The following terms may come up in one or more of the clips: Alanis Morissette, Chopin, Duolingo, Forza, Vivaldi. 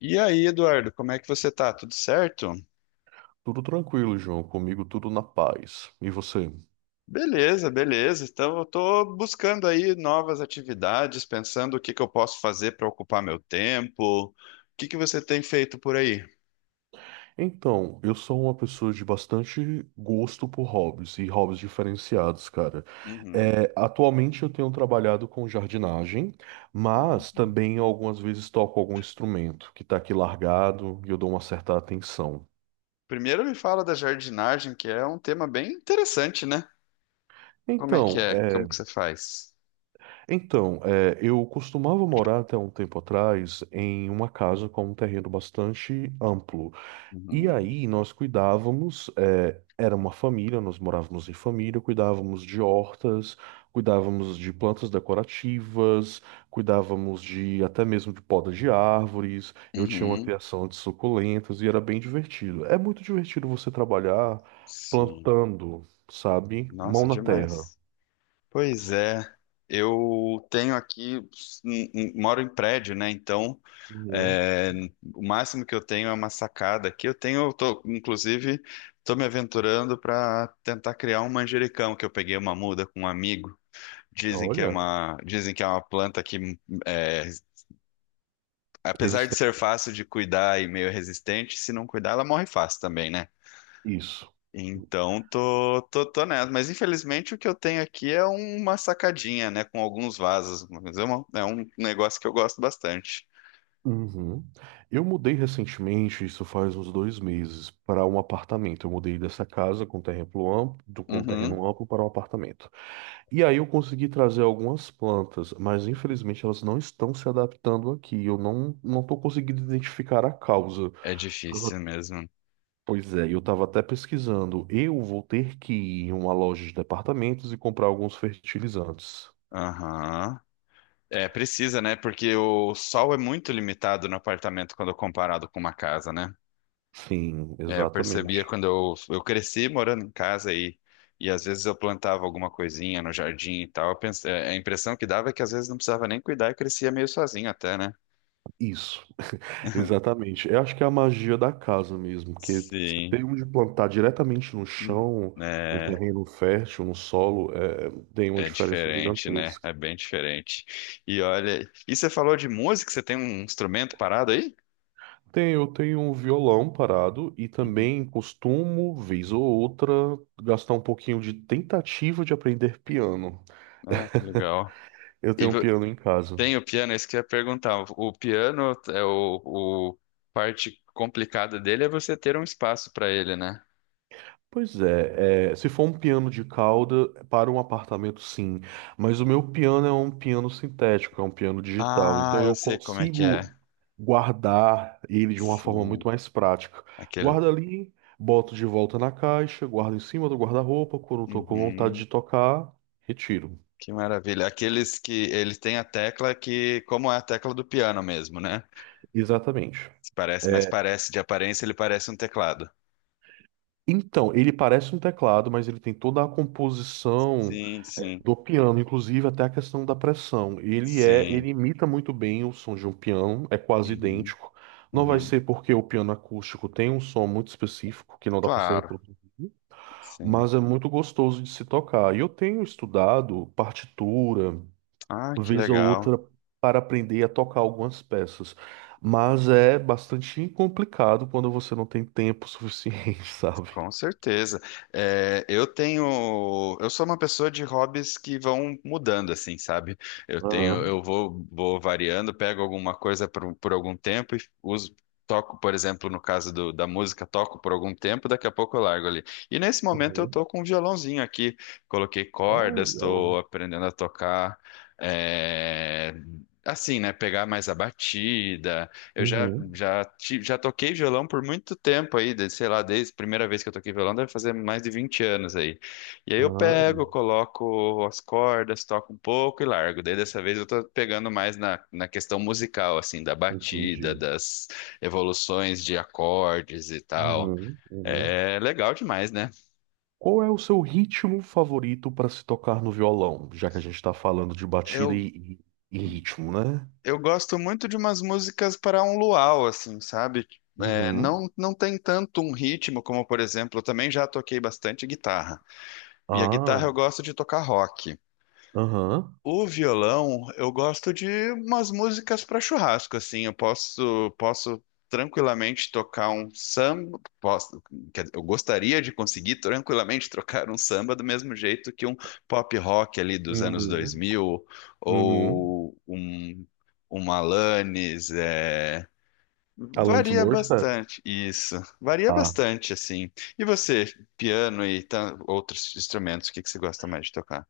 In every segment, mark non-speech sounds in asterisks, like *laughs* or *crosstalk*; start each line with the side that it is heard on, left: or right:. left: E aí, Eduardo, como é que você tá? Tudo certo?
right: Tudo tranquilo, João. Comigo tudo na paz. E você?
left: Beleza, beleza. Então, eu tô buscando aí novas atividades, pensando o que eu posso fazer para ocupar meu tempo. O que você tem feito por aí?
right: Então, eu sou uma pessoa de bastante gosto por hobbies e hobbies diferenciados, cara.
left: Uhum.
right: Atualmente eu tenho trabalhado com jardinagem, mas
left: Ah,
right: também algumas vezes toco algum instrumento que está aqui largado e eu dou uma certa atenção.
left: primeiro me fala da jardinagem, que é um tema bem interessante, né? Como é que
right: Então,
left: é?
right: é,
left: Como que você faz?
right: eu costumava morar até um tempo atrás em uma casa com um terreno bastante amplo. E
left: Uhum.
right: aí nós cuidávamos, era uma família, nós morávamos em família, cuidávamos de hortas, cuidávamos de plantas decorativas, cuidávamos de até mesmo de poda de árvores. Eu tinha uma
left: Uhum.
right: criação de suculentas e era bem divertido. É muito divertido você trabalhar
left: Sim.
right: plantando, sabe? Mão
left: Nossa,
right: na terra.
left: demais. Pois é, eu tenho aqui, moro em prédio, né? Então,
right: Uhum.
left: é, o máximo que eu tenho é uma sacada aqui. Eu tenho, eu tô, inclusive, estou me aventurando para tentar criar um manjericão, que eu peguei uma muda com um amigo.
right: Olha,
left: Dizem que é uma planta que, é, apesar de ser
right: resistente.
left: fácil de cuidar e meio resistente, se não cuidar, ela morre fácil também, né?
right: Isso.
left: Então, tô nessa. Mas infelizmente o que eu tenho aqui é uma sacadinha, né? Com alguns vasos. Mas é um negócio que eu gosto bastante.
right: Uhum. Eu mudei recentemente, isso faz uns dois meses, para um apartamento. Eu mudei dessa casa com terreno amplo, com
left: Uhum.
right: terreno amplo para um apartamento. E aí eu consegui trazer algumas plantas, mas infelizmente elas não estão se adaptando aqui. Eu não estou conseguindo identificar a causa.
left: É
right: Tava-
left: difícil mesmo.
right: Pois é, eu estava até pesquisando. Eu vou ter que ir em uma loja de departamentos e comprar alguns fertilizantes.
left: Aham. É, precisa, né? Porque o sol é muito limitado no apartamento quando comparado com uma casa, né?
right: Sim,
left: É, eu percebia
right: exatamente.
left: quando eu cresci morando em casa e às vezes eu plantava alguma coisinha no jardim e tal. A impressão que dava é que às vezes não precisava nem cuidar e crescia meio sozinho até, né?
right: Isso. Exatamente. Eu acho que é a magia da casa mesmo, que você
left: Sim.
right: tem onde plantar diretamente no
left: Hum.
right: chão, num
left: É,
right: terreno fértil, no solo, tem uma
left: é
right: diferença
left: diferente, né? É
right: gigantesca.
left: bem diferente. E olha, e você falou de música? Você tem um instrumento parado aí?
right: Tem, eu tenho um violão parado e
left: Uhum.
right: também costumo, vez ou outra, gastar um pouquinho de tentativa de aprender piano.
left: Ah, que
right: *laughs*
left: legal.
right: Eu
left: E
right: tenho um
left: vo-
right: piano em casa.
left: tem o piano, é isso que eu ia perguntar. O piano é o parte complicada dele é você ter um espaço para ele, né?
right: Pois é, se for um piano de cauda, para um apartamento, sim. Mas o meu piano é um piano sintético, é um piano digital.
left: Ah,
right: Então
left: eu
right: eu
left: sei como é que é.
right: consigo guardar ele de uma forma
left: Sim,
right: muito mais prática.
left: aquele.
right: Guarda ali, boto de volta na caixa, guardo em cima do guarda-roupa. Quando estou com vontade
left: Uhum,
right: de tocar, retiro.
left: que maravilha. Aqueles que eles têm a tecla que, como é a tecla do piano mesmo, né?
right: Exatamente.
left: Parece, mas
right: É,
left: parece de aparência ele parece um teclado.
right: Então, ele parece um teclado, mas ele tem toda a composição
left: Sim, sim,
right: do piano, inclusive até a questão da pressão.
left: sim.
right: Ele imita muito bem o som de um piano, é quase
left: Uhum,
right: idêntico. Não vai
left: uhum.
right: ser porque o piano acústico tem um som muito específico que não dá para ser
left: Claro,
right: reproduzir,
left: sim.
right: mas é muito gostoso de se tocar. E eu tenho estudado partitura,
left: Ah, que
right: vez ou
left: legal.
right: outra, para aprender a tocar algumas peças. Mas é bastante complicado quando você não tem tempo suficiente, *laughs* sabe?
left: Com certeza. É, eu tenho, eu sou uma pessoa de hobbies que vão mudando, assim, sabe? Eu
right: Aham,
left: tenho, vou variando, pego alguma coisa por algum tempo e uso, toco, por exemplo, no caso da música, toco por algum tempo, daqui a pouco eu largo ali. E nesse momento eu
right: aham.
left: tô com um violãozinho aqui, coloquei
right: Ah,
left: cordas, estou
right: legal.
left: aprendendo a tocar, é, assim, né? Pegar mais a batida. Eu já,
right: Uhum.
left: já, ti- já toquei violão por muito tempo aí, de- sei lá, desde a primeira vez que eu toquei violão, deve fazer mais de 20 anos aí. E aí eu
right: Ah,
left: pego, coloco as cordas, toco um pouco e largo. Daí dessa vez eu tô pegando mais na questão musical, assim, da batida,
right: entendi.
left: das evoluções de acordes e tal.
right: Uhum, uhum.
left: É legal demais, né?
right: Qual é o seu ritmo favorito para se tocar no violão? Já que a gente está falando de batida
left: Eu,
right: e, e ritmo, né?
left: eu gosto muito de umas músicas para um luau, assim, sabe?
right: Uhum.
left: Não tem tanto um ritmo como, por exemplo, eu também já toquei bastante guitarra. E a
right: Ah,
left: guitarra eu gosto de tocar rock.
right: aham.
left: O violão eu gosto de umas músicas para churrasco, assim. Posso tranquilamente tocar um samba. Posso, quer dizer, eu gostaria de conseguir tranquilamente trocar um samba do mesmo jeito que um pop rock ali dos anos
right: Uhum.
left: 2000
right: Uhum.
left: ou um Alanis.
right: Alanis
left: Varia
right: Morissette.
left: bastante, isso. Varia bastante, assim. E você, outros instrumentos, o que que você gosta mais de tocar?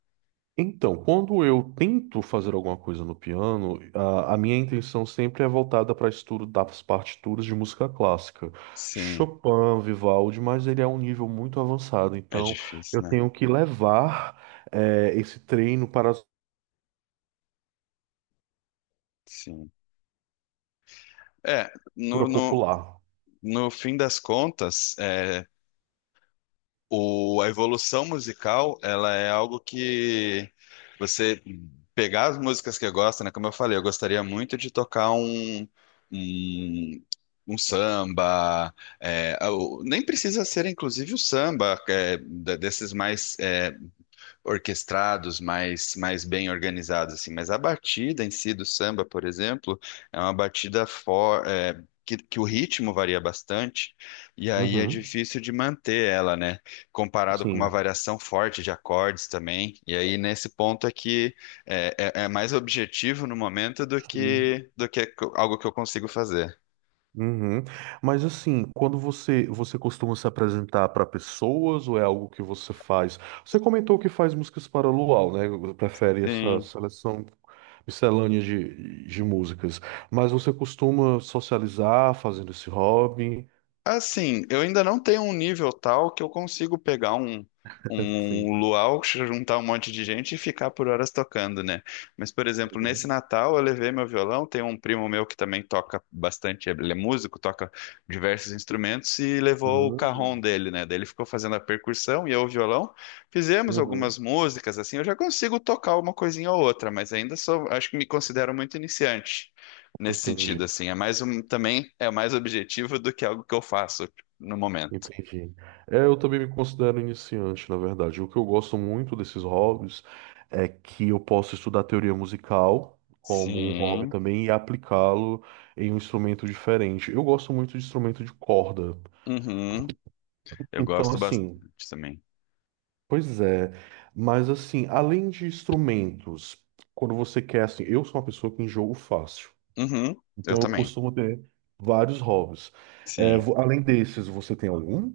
right: Então, quando eu tento fazer alguma coisa no piano, a minha intenção sempre é voltada para estudo das partituras de música clássica.
left: Sim,
right: Chopin, Vivaldi, mas ele é um nível muito avançado,
left: é
right: então
left: difícil,
right: eu
left: né?
right: tenho que levar esse treino para a
left: Sim. É,
right: cultura popular.
left: no fim das contas, a evolução musical, ela é algo que você pegar as músicas que eu gosto, né? Como eu falei, eu gostaria muito de tocar um, um samba, nem precisa ser inclusive o samba, desses mais orquestrados, mais bem organizados, assim. Mas a batida em si do samba, por exemplo, é uma batida for, é, que o ritmo varia bastante, e aí é
right: Uhum,
left: difícil de manter ela, né? Comparado com uma
right: sim.
left: variação forte de acordes também. E aí, nesse ponto aqui, é mais objetivo no momento do que algo que eu consigo fazer.
right: Uhum. Mas assim, quando você costuma se apresentar para pessoas ou é algo que você faz? Você comentou que faz músicas para luau, né? Prefere essa
left: Sim.
right: seleção miscelânea de músicas. Mas você costuma socializar fazendo esse hobby?
left: Assim, eu ainda não tenho um nível tal que eu consigo pegar
right: *laughs*
left: um
right: Sim.
left: luau, juntar um monte de gente e ficar por horas tocando, né? Mas, por exemplo, nesse
right: Uhum.
left: Natal eu levei meu violão, tem um primo meu que também toca bastante, ele é músico, toca diversos instrumentos e levou o cajón dele, né? Daí ele ficou fazendo a percussão e eu o violão. Fizemos
right: Uhum.
left: algumas músicas, assim, eu já consigo tocar uma coisinha ou outra, mas ainda sou, acho que me considero muito iniciante nesse sentido,
right: Entendi.
left: assim. É mais um, também é mais objetivo do que algo que eu faço no momento.
right: Entendi. É, eu também me considero iniciante, na verdade. O que eu gosto muito desses hobbies é que eu posso estudar teoria musical como um hobby
left: Sim.
right: também e aplicá-lo em um instrumento diferente. Eu gosto muito de instrumento de corda.
left: Uhum. Eu
right: Então,
left: gosto bastante
right: assim,
left: também.
right: pois é. Mas, assim, além de instrumentos, quando você quer, assim, eu sou uma pessoa que enjoo fácil.
left: Uhum. Eu
right: Então, eu
left: também.
right: costumo ter vários hobbies. É,
left: Sim.
right: além desses, você tem algum?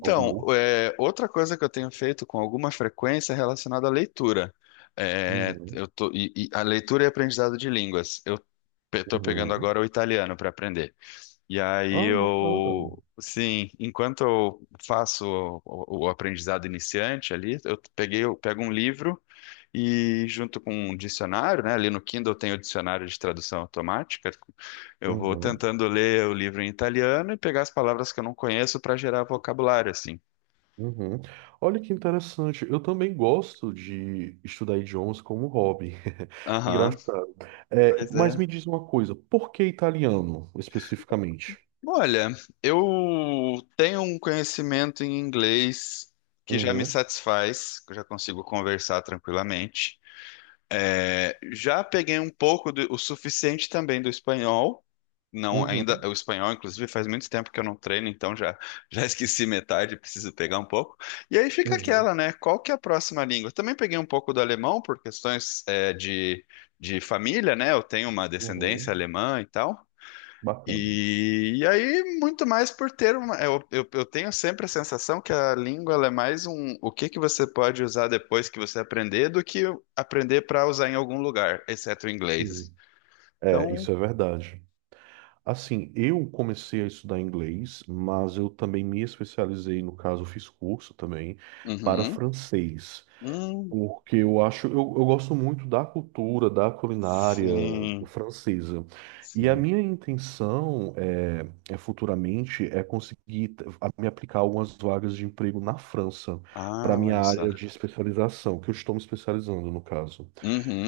right: Algum outro?
left: é, outra coisa que eu tenho feito com alguma frequência é relacionada à leitura. É,
right: Uhum.
left: e a leitura e aprendizado de línguas. Eu estou pegando
right: Uhum.
left: agora o italiano para aprender. E aí
right: Ah, bacana.
left: eu, sim, enquanto eu faço o aprendizado iniciante ali, eu pego um livro e junto com um dicionário, né? Ali no Kindle tem o dicionário de tradução automática. Eu vou
right: Uhum,
left: tentando ler o livro em italiano e pegar as palavras que eu não conheço para gerar vocabulário, assim.
right: uhum. Olha que interessante. Eu também gosto de estudar idiomas como hobby. *laughs*
left: Aham,
right: Engraçado. É,
left: pois
right: mas
left: é.
right: me diz uma coisa, por que italiano especificamente?
left: Olha, eu tenho um conhecimento em inglês que já me
right: Uhum,
left: satisfaz, que eu já consigo conversar tranquilamente. É, já peguei um pouco o suficiente também do espanhol. Não, ainda
right: uhum,
left: o espanhol, inclusive, faz muito tempo que eu não treino, então já *laughs* já esqueci metade, preciso pegar um pouco. E aí fica
right: uhum,
left: aquela, né? Qual que é a próxima língua? Também peguei um pouco do alemão por questões de família, né? Eu tenho uma descendência
right: uhum.
left: alemã e tal.
right: Bacana.
left: E aí, muito mais por ter uma. Eu tenho sempre a sensação que a língua ela é mais um o que que você pode usar depois que você aprender do que aprender para usar em algum lugar, exceto o inglês.
right: Sim. É,
left: Então,
right: isso é verdade. Assim, eu comecei a estudar inglês, mas eu também me especializei, no caso, fiz curso também para
left: uhum,
right: francês.
left: hum,
right: Porque eu acho, eu gosto muito da cultura, da culinária
left: sim,
right: francesa. E a
left: sim.
right: minha intenção é futuramente é conseguir me aplicar algumas vagas de emprego na França para
left: Ah,
right: minha
left: olha só.
right: área de especialização, que eu estou me especializando no caso.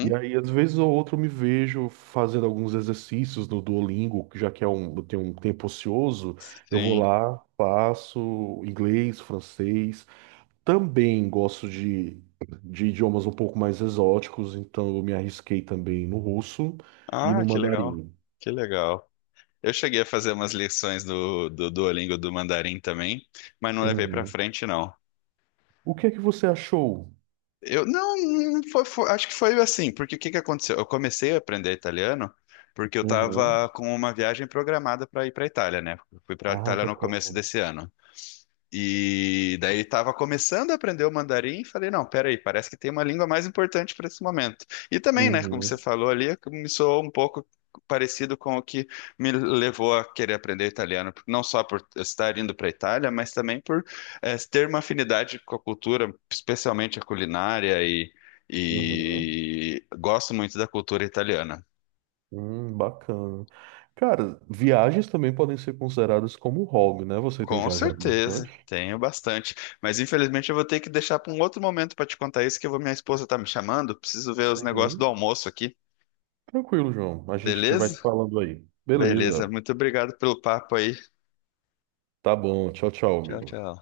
right: E aí, às vezes ou outro, eu me vejo fazendo alguns exercícios no Duolingo, que já que é um, eu tenho um tempo ocioso, eu vou
left: sim.
right: lá, faço inglês, francês. Também gosto de idiomas um pouco mais exóticos, então eu me arrisquei também no russo e
left: Ah,
right: no mandarim.
left: que legal. Eu cheguei a fazer umas lições do Duolingo do Mandarim também, mas não levei para
right: Uhum.
left: frente, não.
right: O que é que você achou?
left: Eu não, não foi, foi- acho que foi assim, porque o que que aconteceu? Eu comecei a aprender italiano porque eu
right: Uhum.
left: estava com uma viagem programada para ir para a Itália, né? Eu fui para a
right: Ah,
left: Itália no começo
right: bacana.
left: desse ano. E daí ele estava começando a aprender o mandarim e falei, não, peraí, parece que tem uma língua mais importante para esse momento. E também, né, como você
right: Uhum.
left: falou ali, me soou um pouco parecido com o que me levou a querer aprender italiano, não só por estar indo para a Itália, mas também por ter uma afinidade com a cultura, especialmente a culinária
right: Uhum.
left: e gosto muito da cultura italiana.
right: Bacana. Cara, viagens também podem ser consideradas como hobby, né? Você tem
left: Com
right: viajado
left: certeza,
right: bastante?
left: tenho bastante. Mas infelizmente eu vou ter que deixar para um outro momento para te contar isso, que eu vou, minha esposa tá me chamando. Preciso ver os negócios do
right: Uhum.
left: almoço aqui.
right: Tranquilo, João. A gente vai se
left: Beleza?
right: falando aí.
left: Beleza.
right: Beleza.
left: Muito obrigado pelo papo aí.
right: Tá bom. Tchau, tchau,
left: Tchau,
right: amigo.
left: tchau.